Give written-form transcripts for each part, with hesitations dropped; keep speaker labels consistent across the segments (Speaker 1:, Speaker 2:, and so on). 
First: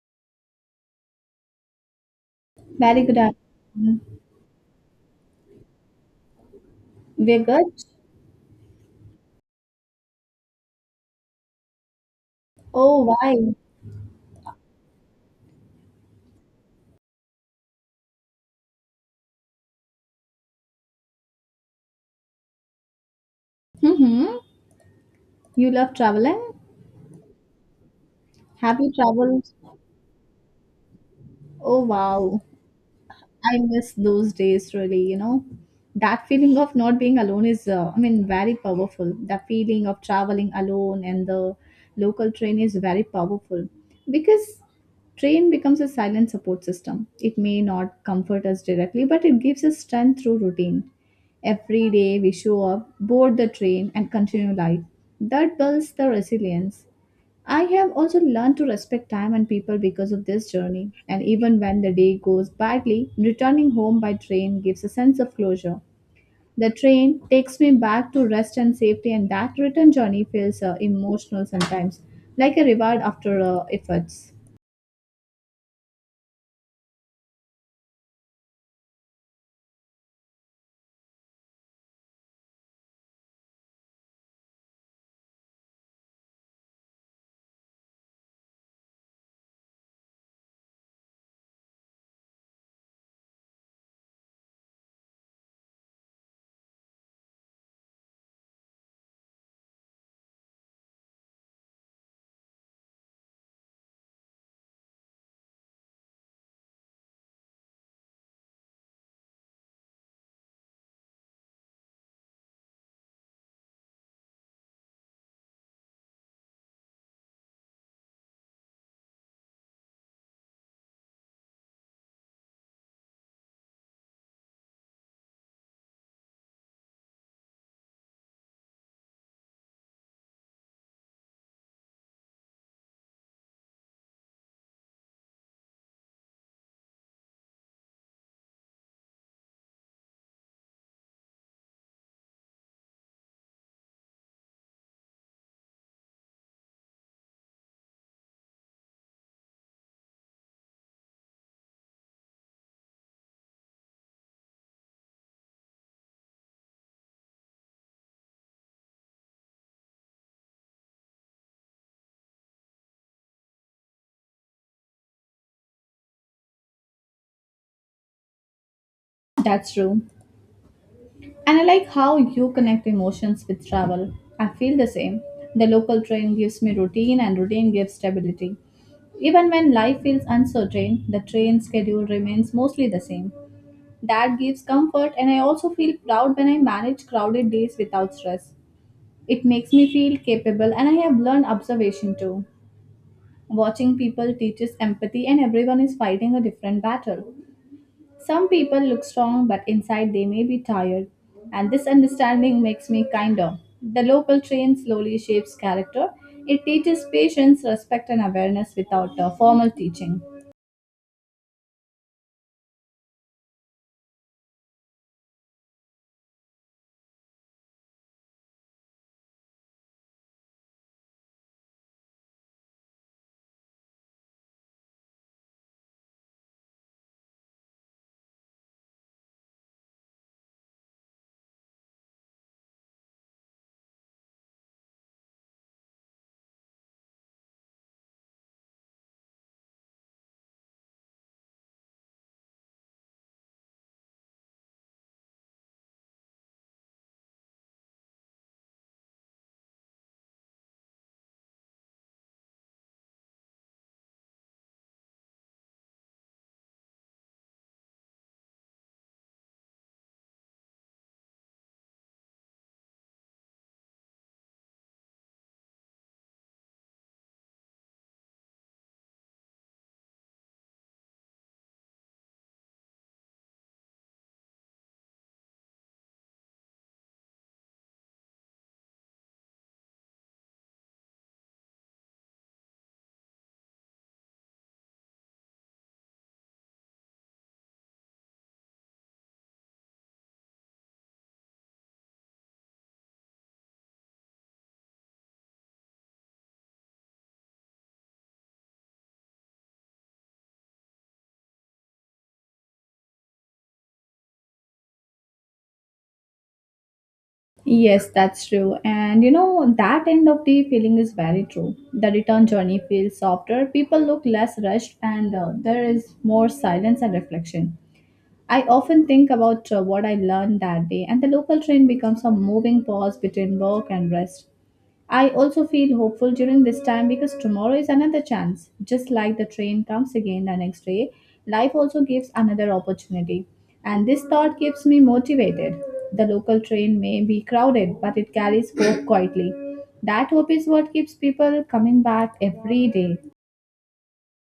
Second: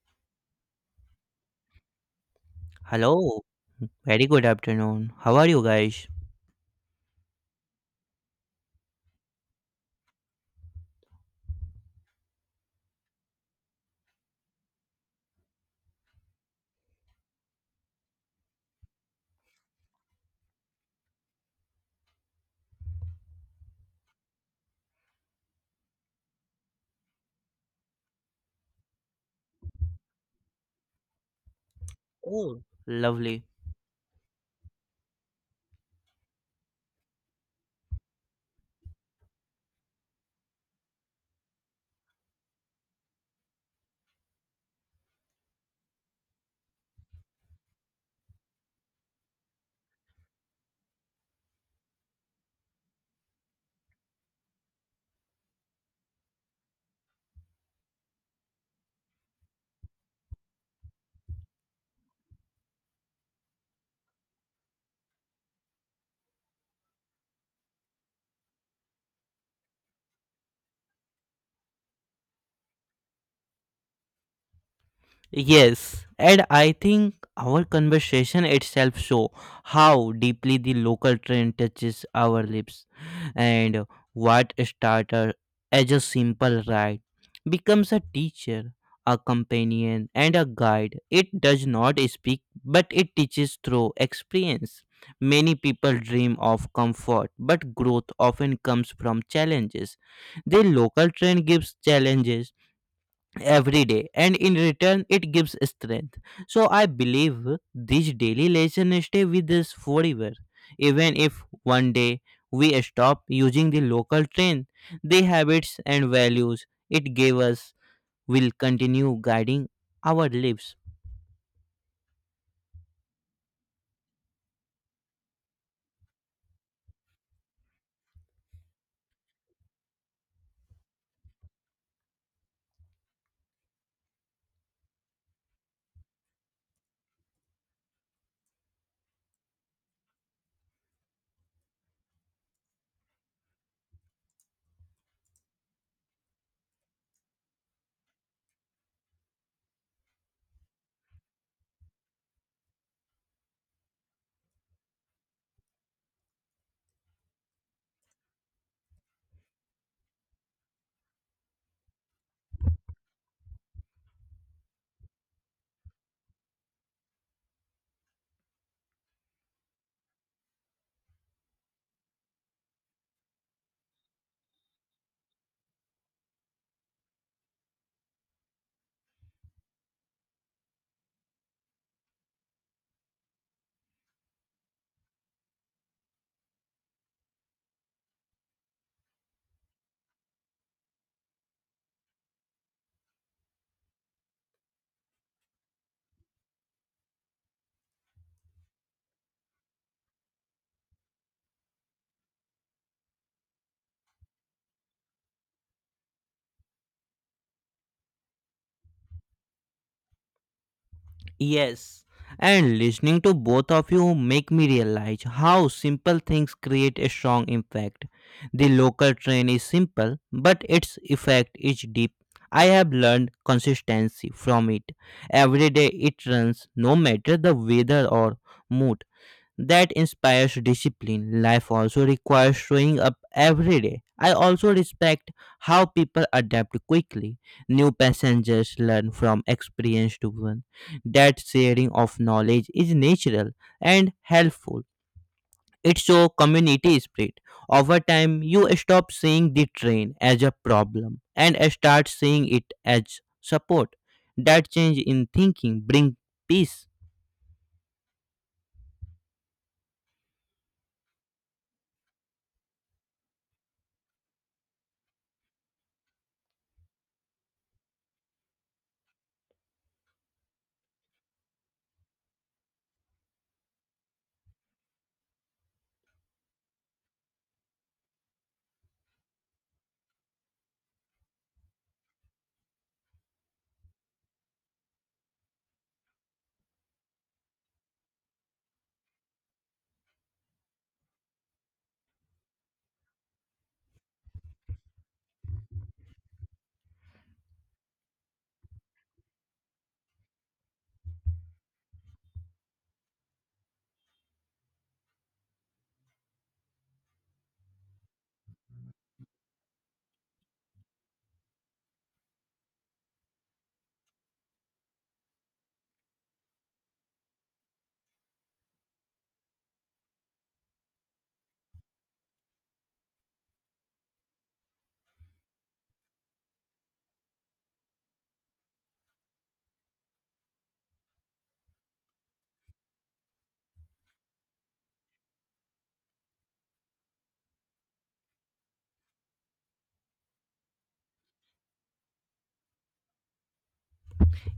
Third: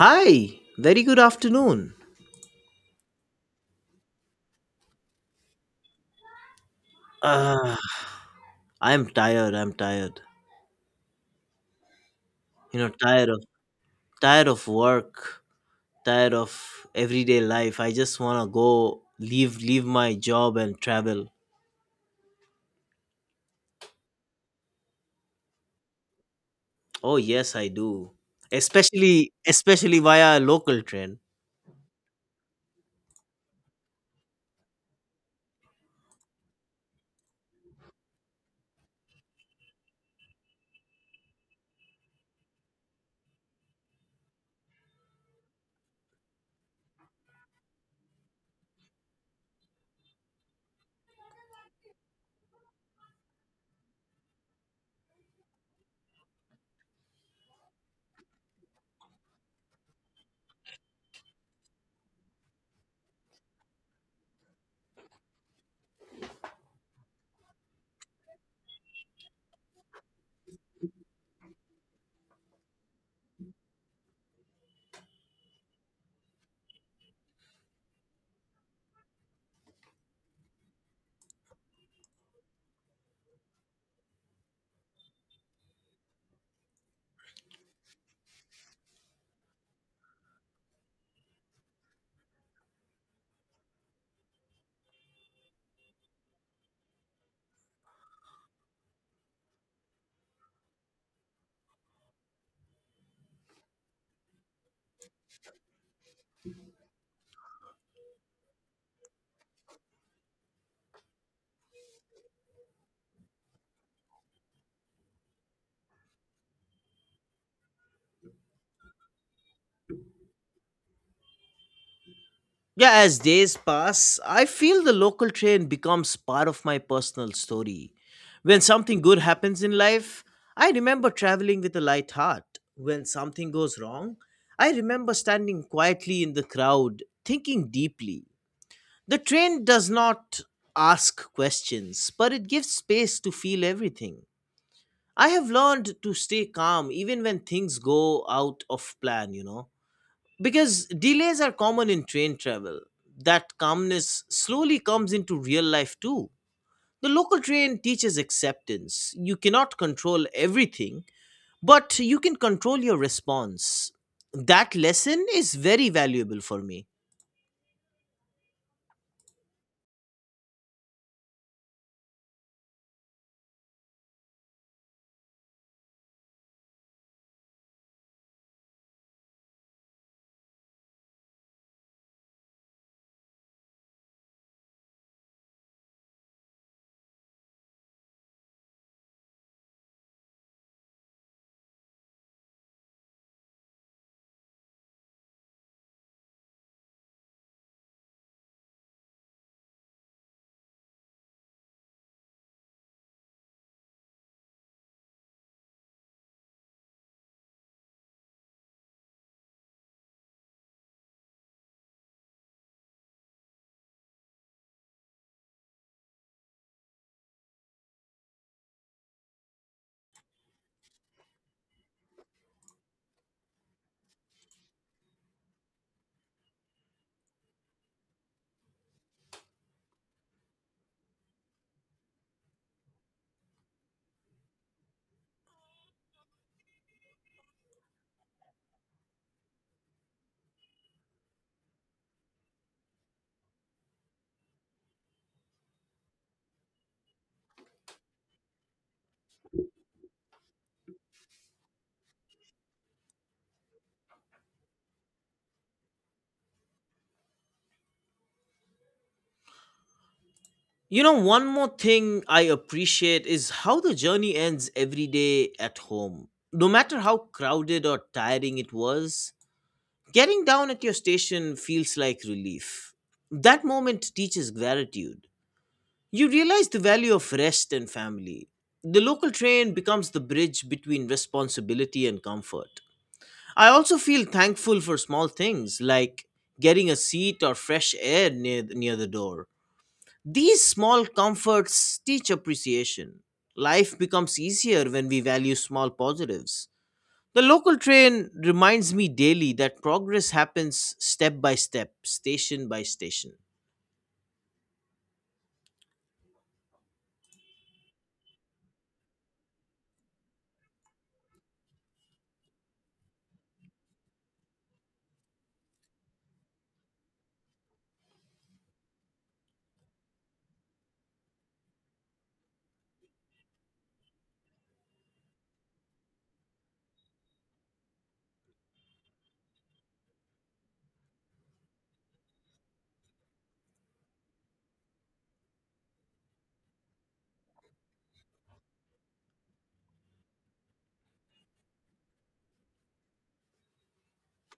Speaker 1: Hi, very good afternoon.
Speaker 2: Very good
Speaker 3: Hello,
Speaker 2: afternoon.
Speaker 3: very good afternoon. How are you guys?
Speaker 2: We're good.
Speaker 1: Ah, I'm tired. I'm tired. You know,
Speaker 2: Oh,
Speaker 1: tired of
Speaker 2: why?
Speaker 1: work, tired of everyday life. I just wanna go leave my job and travel.
Speaker 2: Mm-hmm. You love traveling?
Speaker 1: Oh yes, I do.
Speaker 2: Have you
Speaker 1: Especially
Speaker 2: traveled?
Speaker 1: especially via a local train.
Speaker 2: Oh, wow.
Speaker 3: Oh, lovely.
Speaker 2: I miss those days, really, you know. That feeling of not being alone is, very powerful. The feeling of traveling alone and the local train is very powerful because train becomes a silent support system. It may not comfort us directly, but it gives us strength through routine. Every day we show up, board the train, and continue life. That builds the resilience. I have also learned to respect time and people because of this journey, and even when the day goes badly, returning home by train gives a sense of closure. The train takes me back to rest and safety, and that return journey feels emotional sometimes, like a reward after efforts.
Speaker 3: Yes, and I think our conversation itself show how deeply the local trend touches our lips and what started as a simple ride becomes a teacher, a companion and a guide. It does not speak but it teaches through experience. Many people dream of comfort, but growth often comes from challenges. The local trend gives challenges every day and in return it gives strength, so I believe these daily lessons stay with us forever, even if one day we stop using the local train, the habits and values it gave us will continue guiding our lives.
Speaker 1: Yeah, as days pass, I feel the local train becomes part of my personal story. When something good happens in life, I remember traveling with a light heart. When something goes wrong, I remember standing quietly in the crowd, thinking deeply. The train does not ask questions, but it gives space to feel everything. I have learned to stay calm even when things go out of plan, you know. Because delays are common in train travel. That calmness slowly comes into real life too. The local train teaches acceptance. You cannot control everything, but you can control your response. That lesson is very valuable for me.
Speaker 2: That's true. And I like how you connect emotions with travel. I feel the same. The local train gives me routine, and routine gives stability. Even when life feels uncertain, the train schedule remains mostly the same. That gives comfort, and I also feel proud when I manage crowded days without stress. It makes me feel capable, and I have learned observation too. Watching people teaches empathy, and everyone is fighting a different battle. Some people look strong, but inside they may be tired, and this understanding makes me kinder. The local train slowly shapes character. It teaches patience, respect, and awareness without formal teaching.
Speaker 3: Yes, and listening to both of you make me realize how simple things create a strong impact. The local train is simple, but its effect is deep. I have learned consistency from it. Every day it runs, no matter the weather or mood, that inspires discipline. Life also requires showing up every day. I also respect how people adapt quickly. New passengers learn from experienced ones. That sharing of knowledge is natural and helpful. It shows community spirit. Over time, you stop seeing the train as a problem and start seeing it as support. That change in thinking brings peace.
Speaker 1: You know, one more thing I appreciate is how the journey ends every day at home. No matter how crowded or tiring it was, getting down at your station feels like relief. That moment teaches gratitude. You realize the value of rest and family. The local train becomes the bridge between responsibility and comfort. I also feel thankful for small things like getting a seat or fresh air near the door. These small comforts teach appreciation. Life becomes easier when we value small positives. The local train reminds me daily that progress happens step by step, station by station.
Speaker 2: Yes, that's true. And you know, that end of the feeling is very true. The return journey feels softer, people look less rushed, and there is more silence and reflection. I often think about what I learned that day, and the local train becomes a moving pause between work and rest. I also feel hopeful during this time because tomorrow is another chance. Just like the train comes again the next day, life also gives another opportunity. And this thought keeps me motivated. The local train may be crowded, but it carries hope quietly. That hope is what keeps people coming back every day.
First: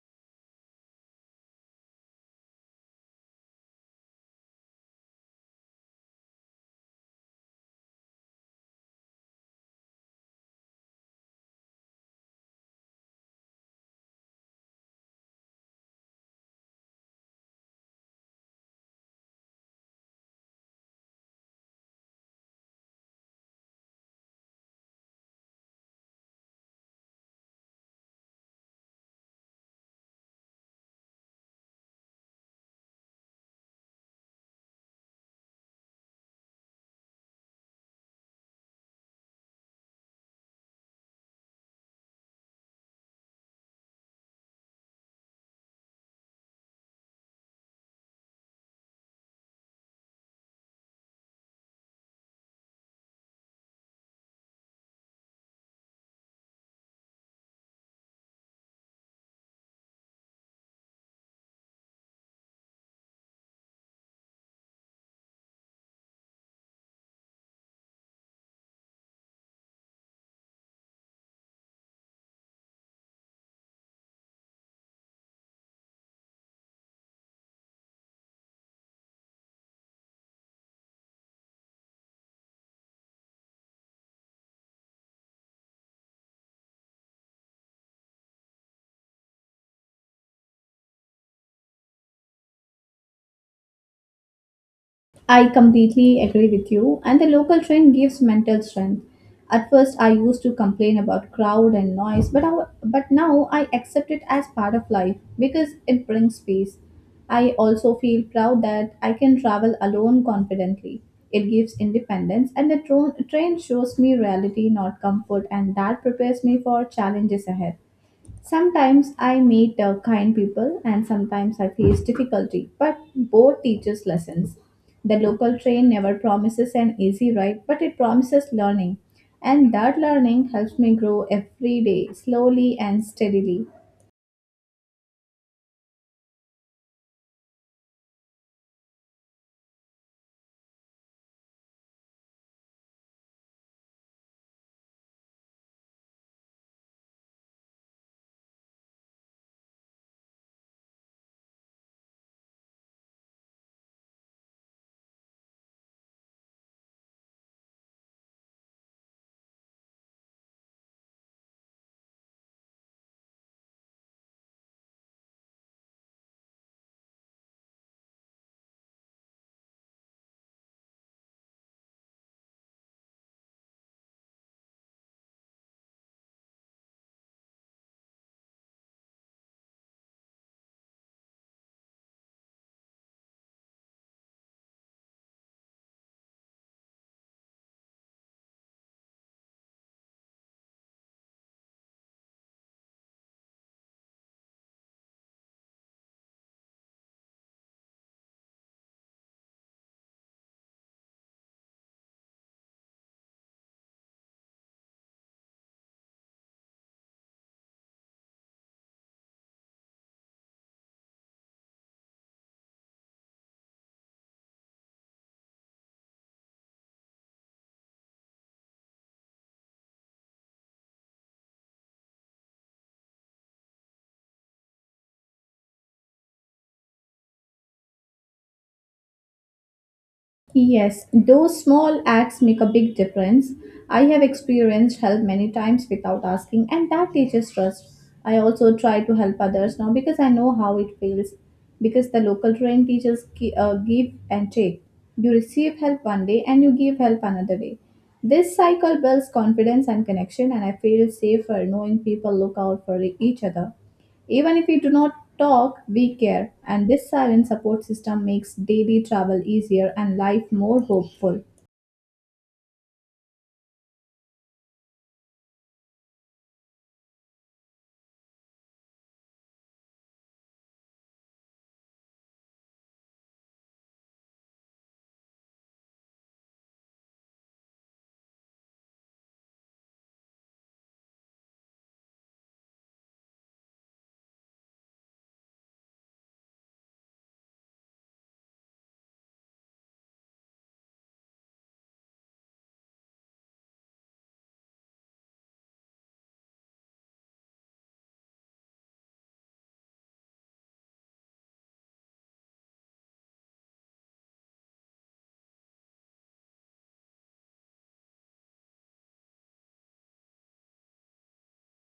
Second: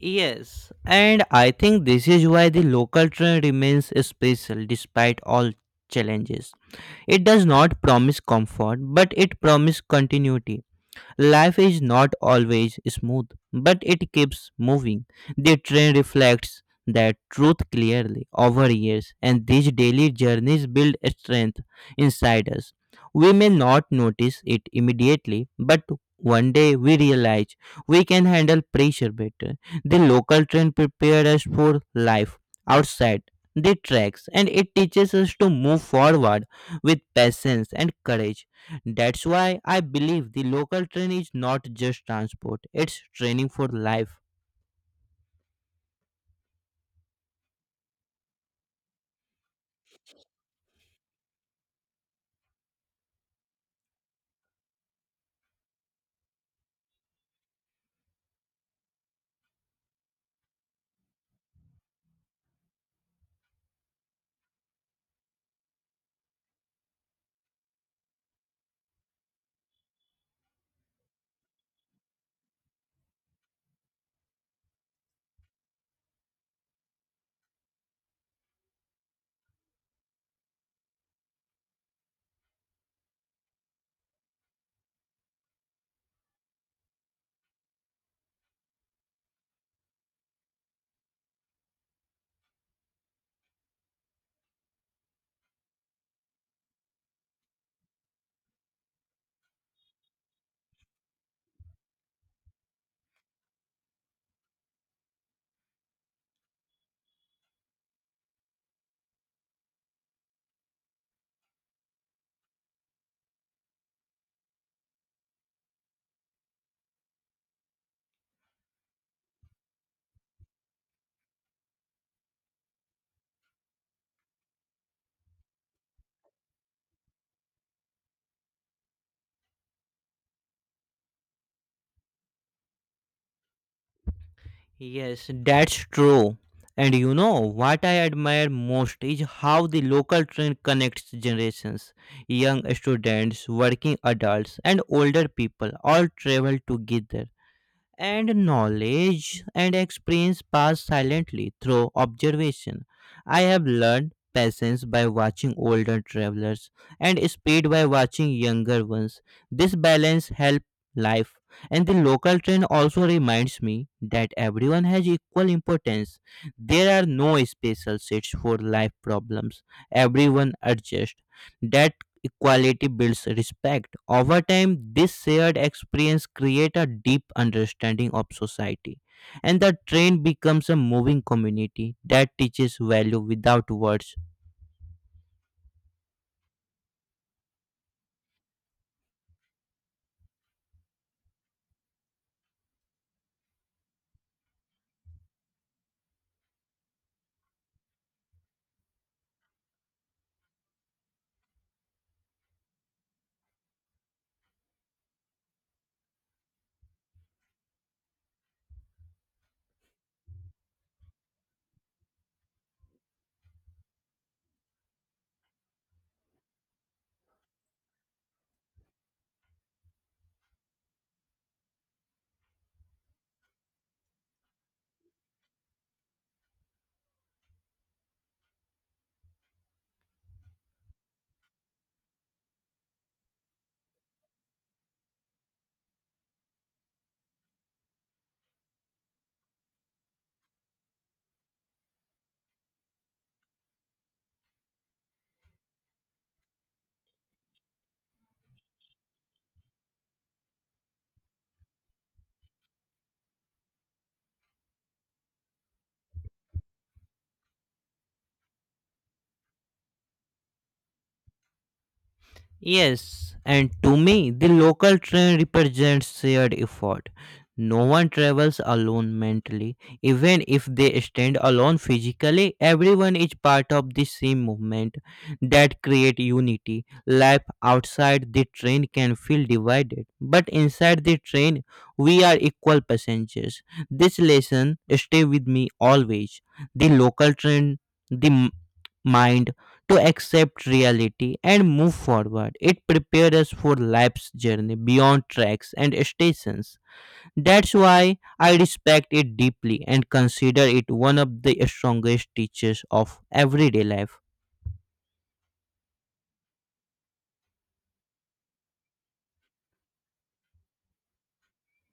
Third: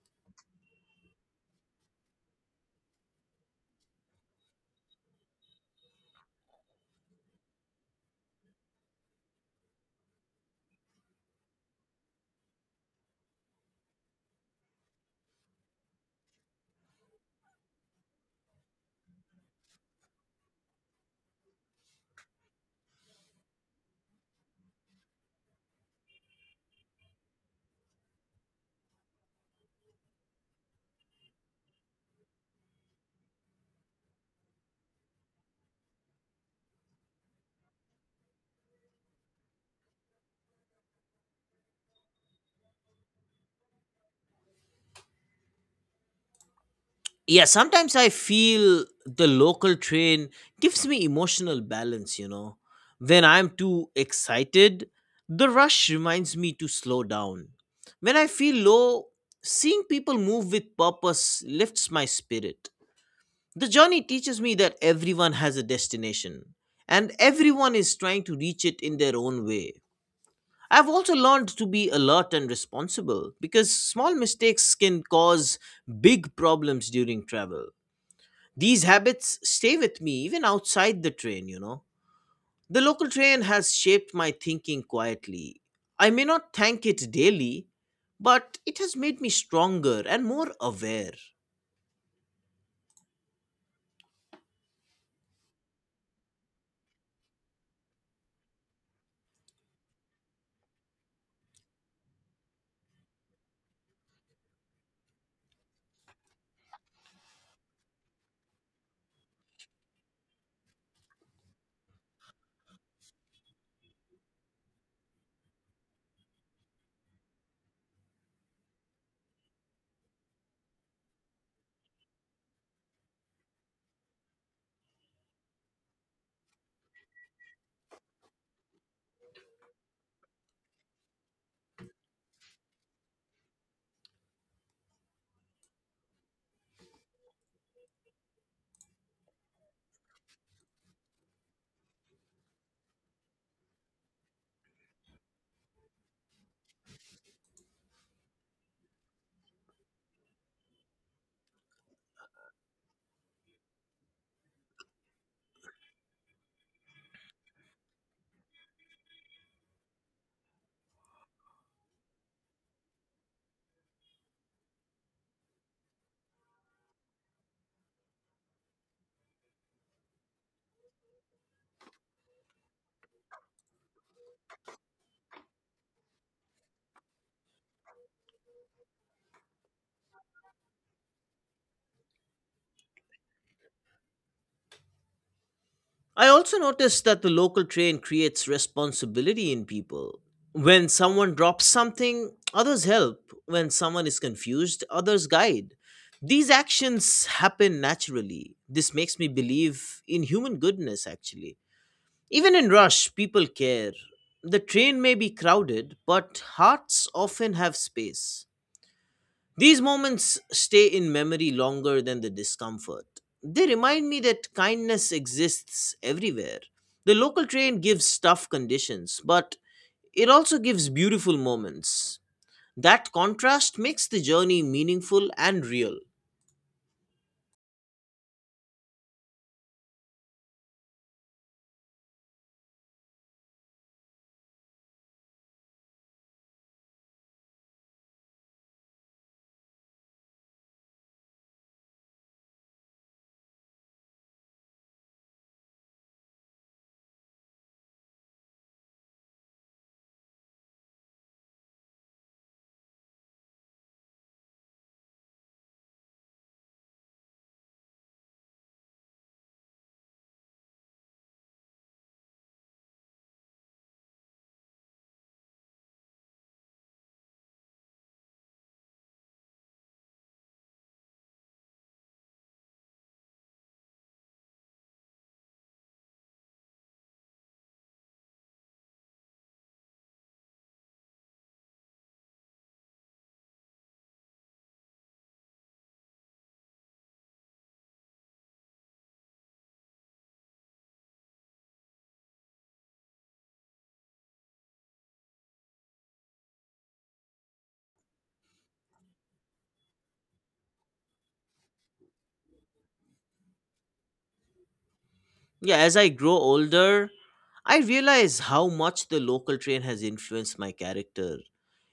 Speaker 3: Yes, and I think this is why the local train remains special despite all challenges. It does not promise comfort, but it promises continuity. Life is not always smooth, but it keeps moving. The train reflects that truth clearly over years, and these daily journeys build strength inside us. We may not notice it immediately, but one day we realize we can handle pressure better. The local train prepared us for life outside the tracks, and it teaches us to move forward with patience and courage. That's why I believe the local train is not just transport, it's training for life.
Speaker 1: Yeah, sometimes I feel the local train gives me emotional balance, you know. When I'm too excited, the rush reminds me to slow down. When I feel low, seeing people move with purpose lifts my spirit. The journey teaches me that everyone has a destination and everyone is trying to reach it in their own way. I've also learned to be alert and responsible because small mistakes can cause big problems during travel. These habits stay with me even outside the train, you know. The local train has shaped my thinking quietly. I may not thank it daily, but it has made me stronger and more aware.
Speaker 2: I completely agree with you, and the local train gives mental strength. At first, I used to complain about crowd and noise, but now I accept it as part of life because it brings peace. I also feel proud that I can travel alone confidently. It gives independence, and the train shows me reality, not comfort, and that prepares me for challenges ahead. Sometimes I meet kind people and sometimes I face difficulty, but both teaches lessons. The local train never promises an easy ride, but it promises learning. And that learning helps me grow every day, slowly and steadily.
Speaker 3: Yes, that's true. And you know what I admire most is how the local train connects generations. Young students, working adults, and older people all travel together, and knowledge and experience pass silently through observation. I have learned patience by watching older travelers and speed by watching younger ones. This balance helps life. And the local train also reminds me that everyone has equal importance. There are no special seats for life problems. Everyone adjusts. That equality builds respect. Over time, this shared experience creates a deep understanding of society, and the train becomes a moving community that teaches value without words.
Speaker 1: I also noticed that the local train creates responsibility in people. When someone drops something, others help. When someone is confused, others guide. These actions happen naturally. This makes me believe in human goodness, actually. Even in rush, people care. The train may be crowded, but hearts often have space. These moments stay in memory longer than the discomfort. They remind me that kindness exists everywhere. The local train gives tough conditions, but it also gives beautiful moments. That contrast makes the journey meaningful and real.
Speaker 2: Yes, those small acts make a big difference. I have experienced help many times without asking, and that teaches trust. I also try to help others now because I know how it feels. Because the local trained teachers give and take. You receive help one day and you give help another day. This cycle builds confidence and connection, and I feel safer knowing people look out for each other. Even if we do not talk, we care, and this silent support system makes daily travel easier and life more hopeful.
Speaker 3: Yes, and to me, the local train represents shared effort. No one travels alone mentally. Even if they stand alone physically, everyone is part of the same movement that create unity. Life outside the train can feel divided, but inside the train, we are equal passengers. This lesson stay with me always. The local train, the m- mind to accept reality and move forward. It prepares us for life's journey beyond tracks and stations. That's why I respect it deeply and consider it one of the strongest teachers of everyday life.
Speaker 1: Yeah, as I grow older, I realize how much the local train has influenced my character.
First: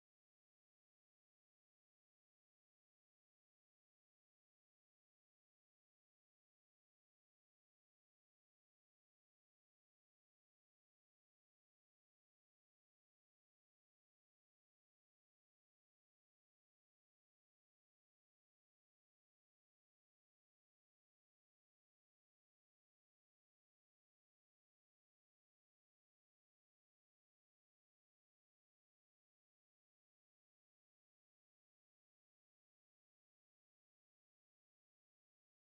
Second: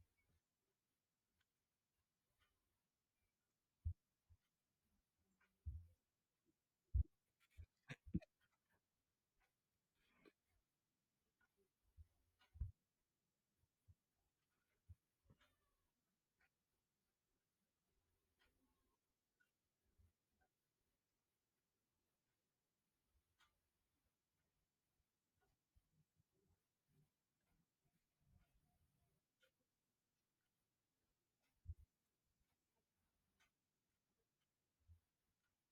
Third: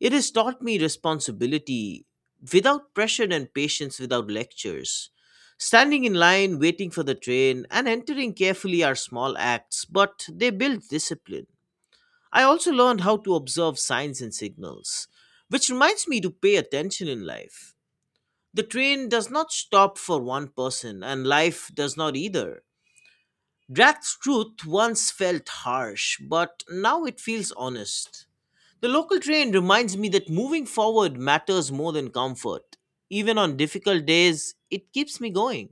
Speaker 1: It has taught me responsibility without pressure and patience without lectures. Standing in line, waiting for the train, and entering carefully are small acts, but they build discipline. I also learned how to observe signs and signals, which reminds me to pay attention in life. The train does not stop for one person, and life does not either. Draft's truth once felt harsh, but now it feels honest. The local train reminds me that moving forward matters more than comfort. Even on difficult days, it keeps me going.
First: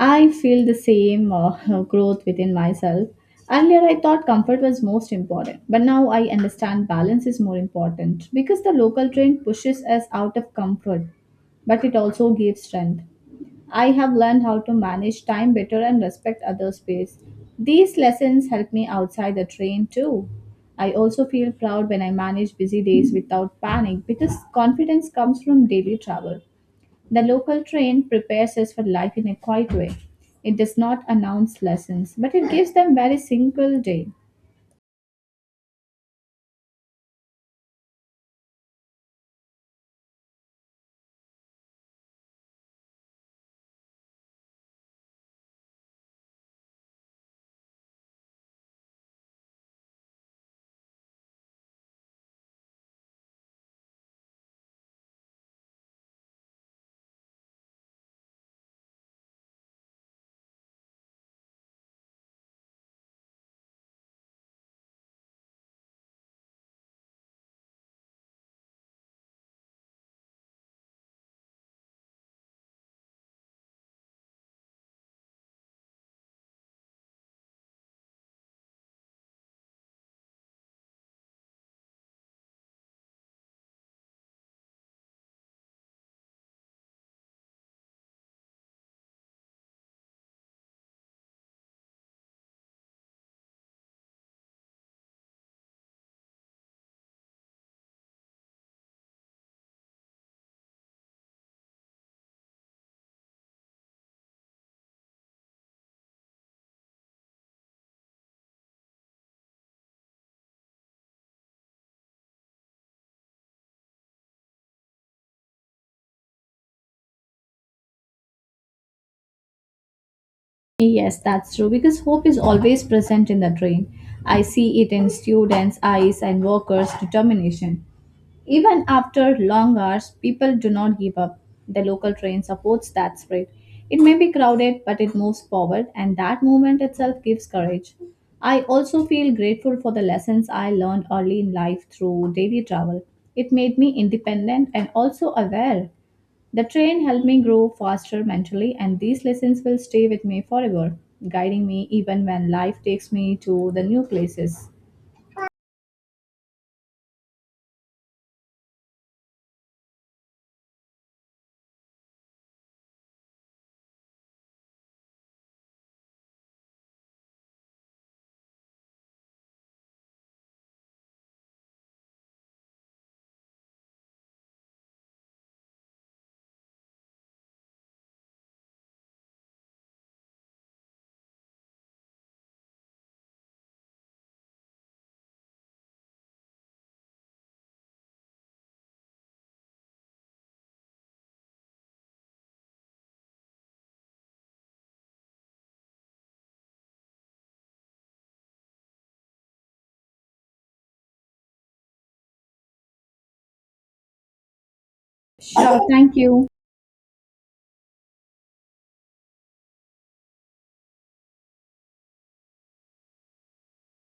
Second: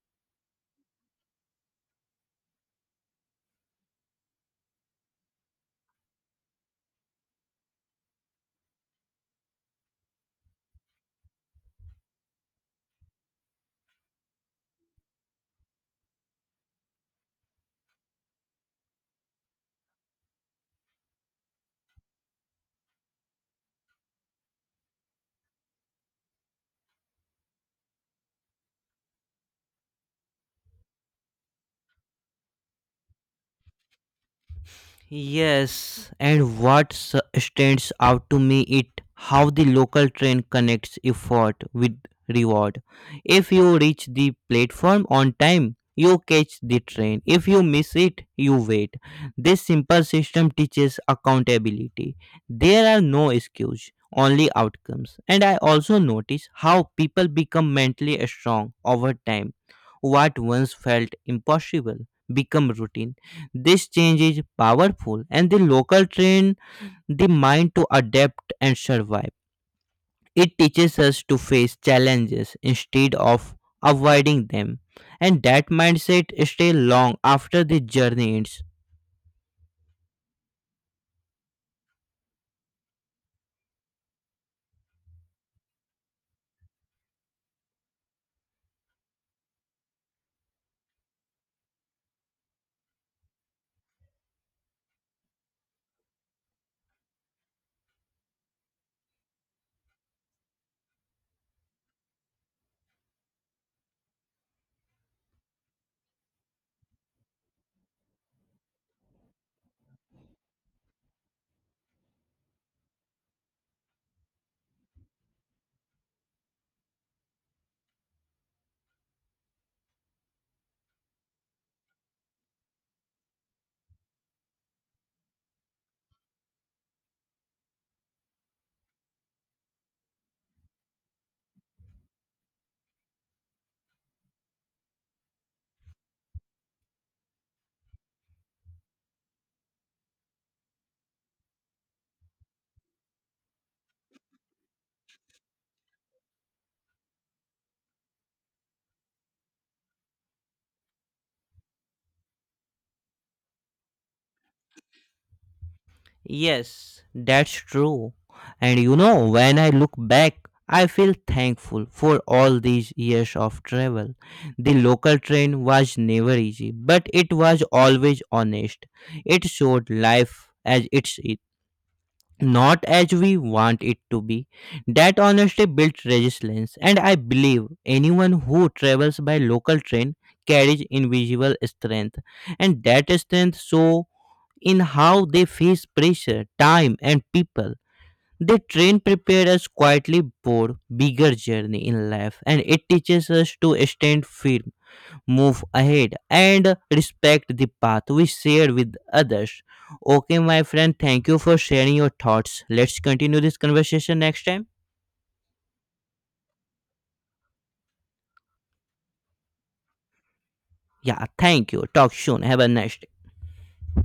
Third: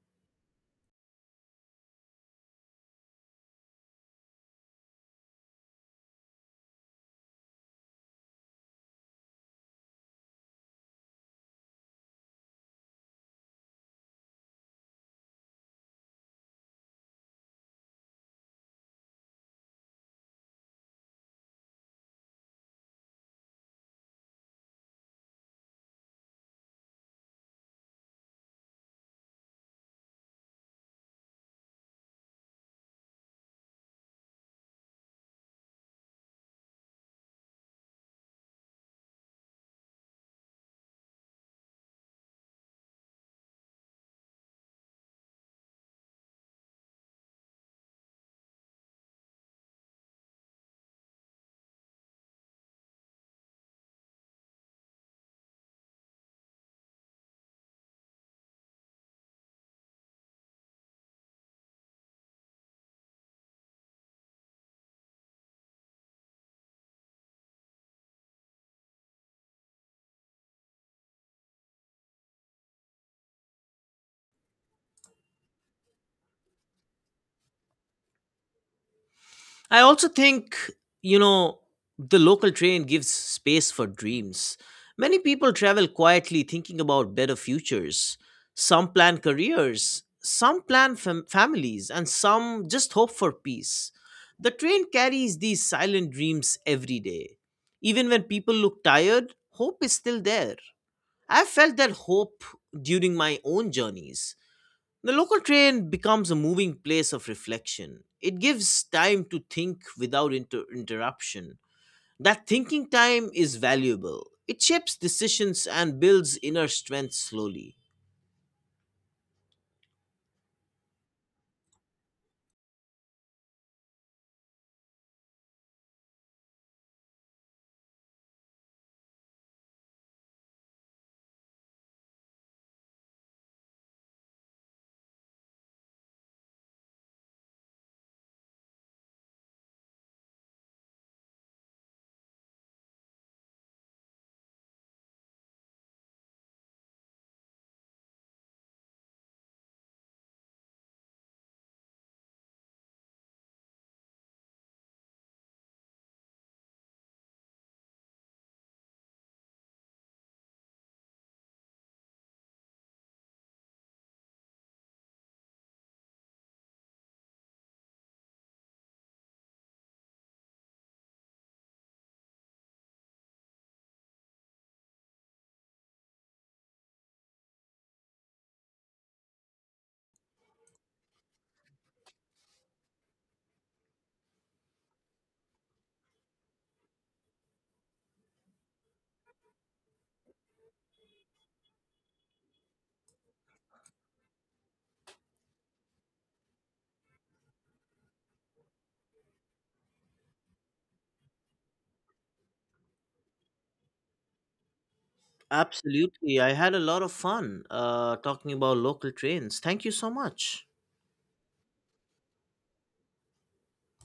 Speaker 2: I feel the same growth within myself. Earlier, I thought comfort was most important, but now I understand balance is more important because the local train pushes us out of comfort, but it also gives strength. I have learned how to manage time better and respect other space. These lessons help me outside the train too. I also feel proud when I manage busy days without panic because confidence comes from daily travel. The local train prepares us for life in a quiet way. It does not announce lessons, but it gives them very single day.
Speaker 3: Yes, and stands out to me it how the local train connects effort with reward. If you reach the platform on time, you catch the train. If you miss it, you wait. This simple system teaches accountability. There are no excuses, only outcomes. And I also notice how people become mentally strong over time. What once felt impossible become routine, this change is powerful, and the local train the mind to adapt and survive. It teaches us to face challenges instead of avoiding them. And that mindset stays long after the journey ends.
Speaker 1: I also think, you know, the local train gives space for dreams. Many people travel quietly thinking about better futures. Some plan careers, some plan families, and some just hope for peace. The train carries these silent dreams every day. Even when people look tired, hope is still there. I've felt that hope during my own journeys. The local train becomes a moving place of reflection. It gives time to think without interruption. That thinking time is valuable. It shapes decisions and builds inner strength slowly.
Speaker 2: Yes, that's true because hope is always present in the train. I see it in students' eyes and workers' determination. Even after long hours, people do not give up. The local train supports that spirit. It may be crowded, but it moves forward, and that movement itself gives courage. I also feel grateful for the lessons I learned early in life through daily travel. It made me independent and also aware. The train helped me grow faster mentally, and these lessons will stay with me forever, guiding me even when life takes me to the new places.
Speaker 3: Yes, that's true. And you know, when I look back, I feel thankful for all these years of travel. The local train was never easy, but it was always honest. It showed life as it is, not as we want it to be. That honesty builds resilience, and I believe anyone who travels by local train carries invisible strength, and that strength so in how they face pressure, time, and people. The train prepares us quietly for bigger journey in life, and it teaches us to stand firm, move ahead and respect the path we share with others. Okay, my friend, thank you for sharing your thoughts. Let's continue this conversation next time.
Speaker 2: Sure, thank
Speaker 1: Absolutely.
Speaker 2: you.
Speaker 1: I had a lot of fun talking about local trains. Thank you so much.
Speaker 3: Yeah, thank you. Talk soon. Have a nice day.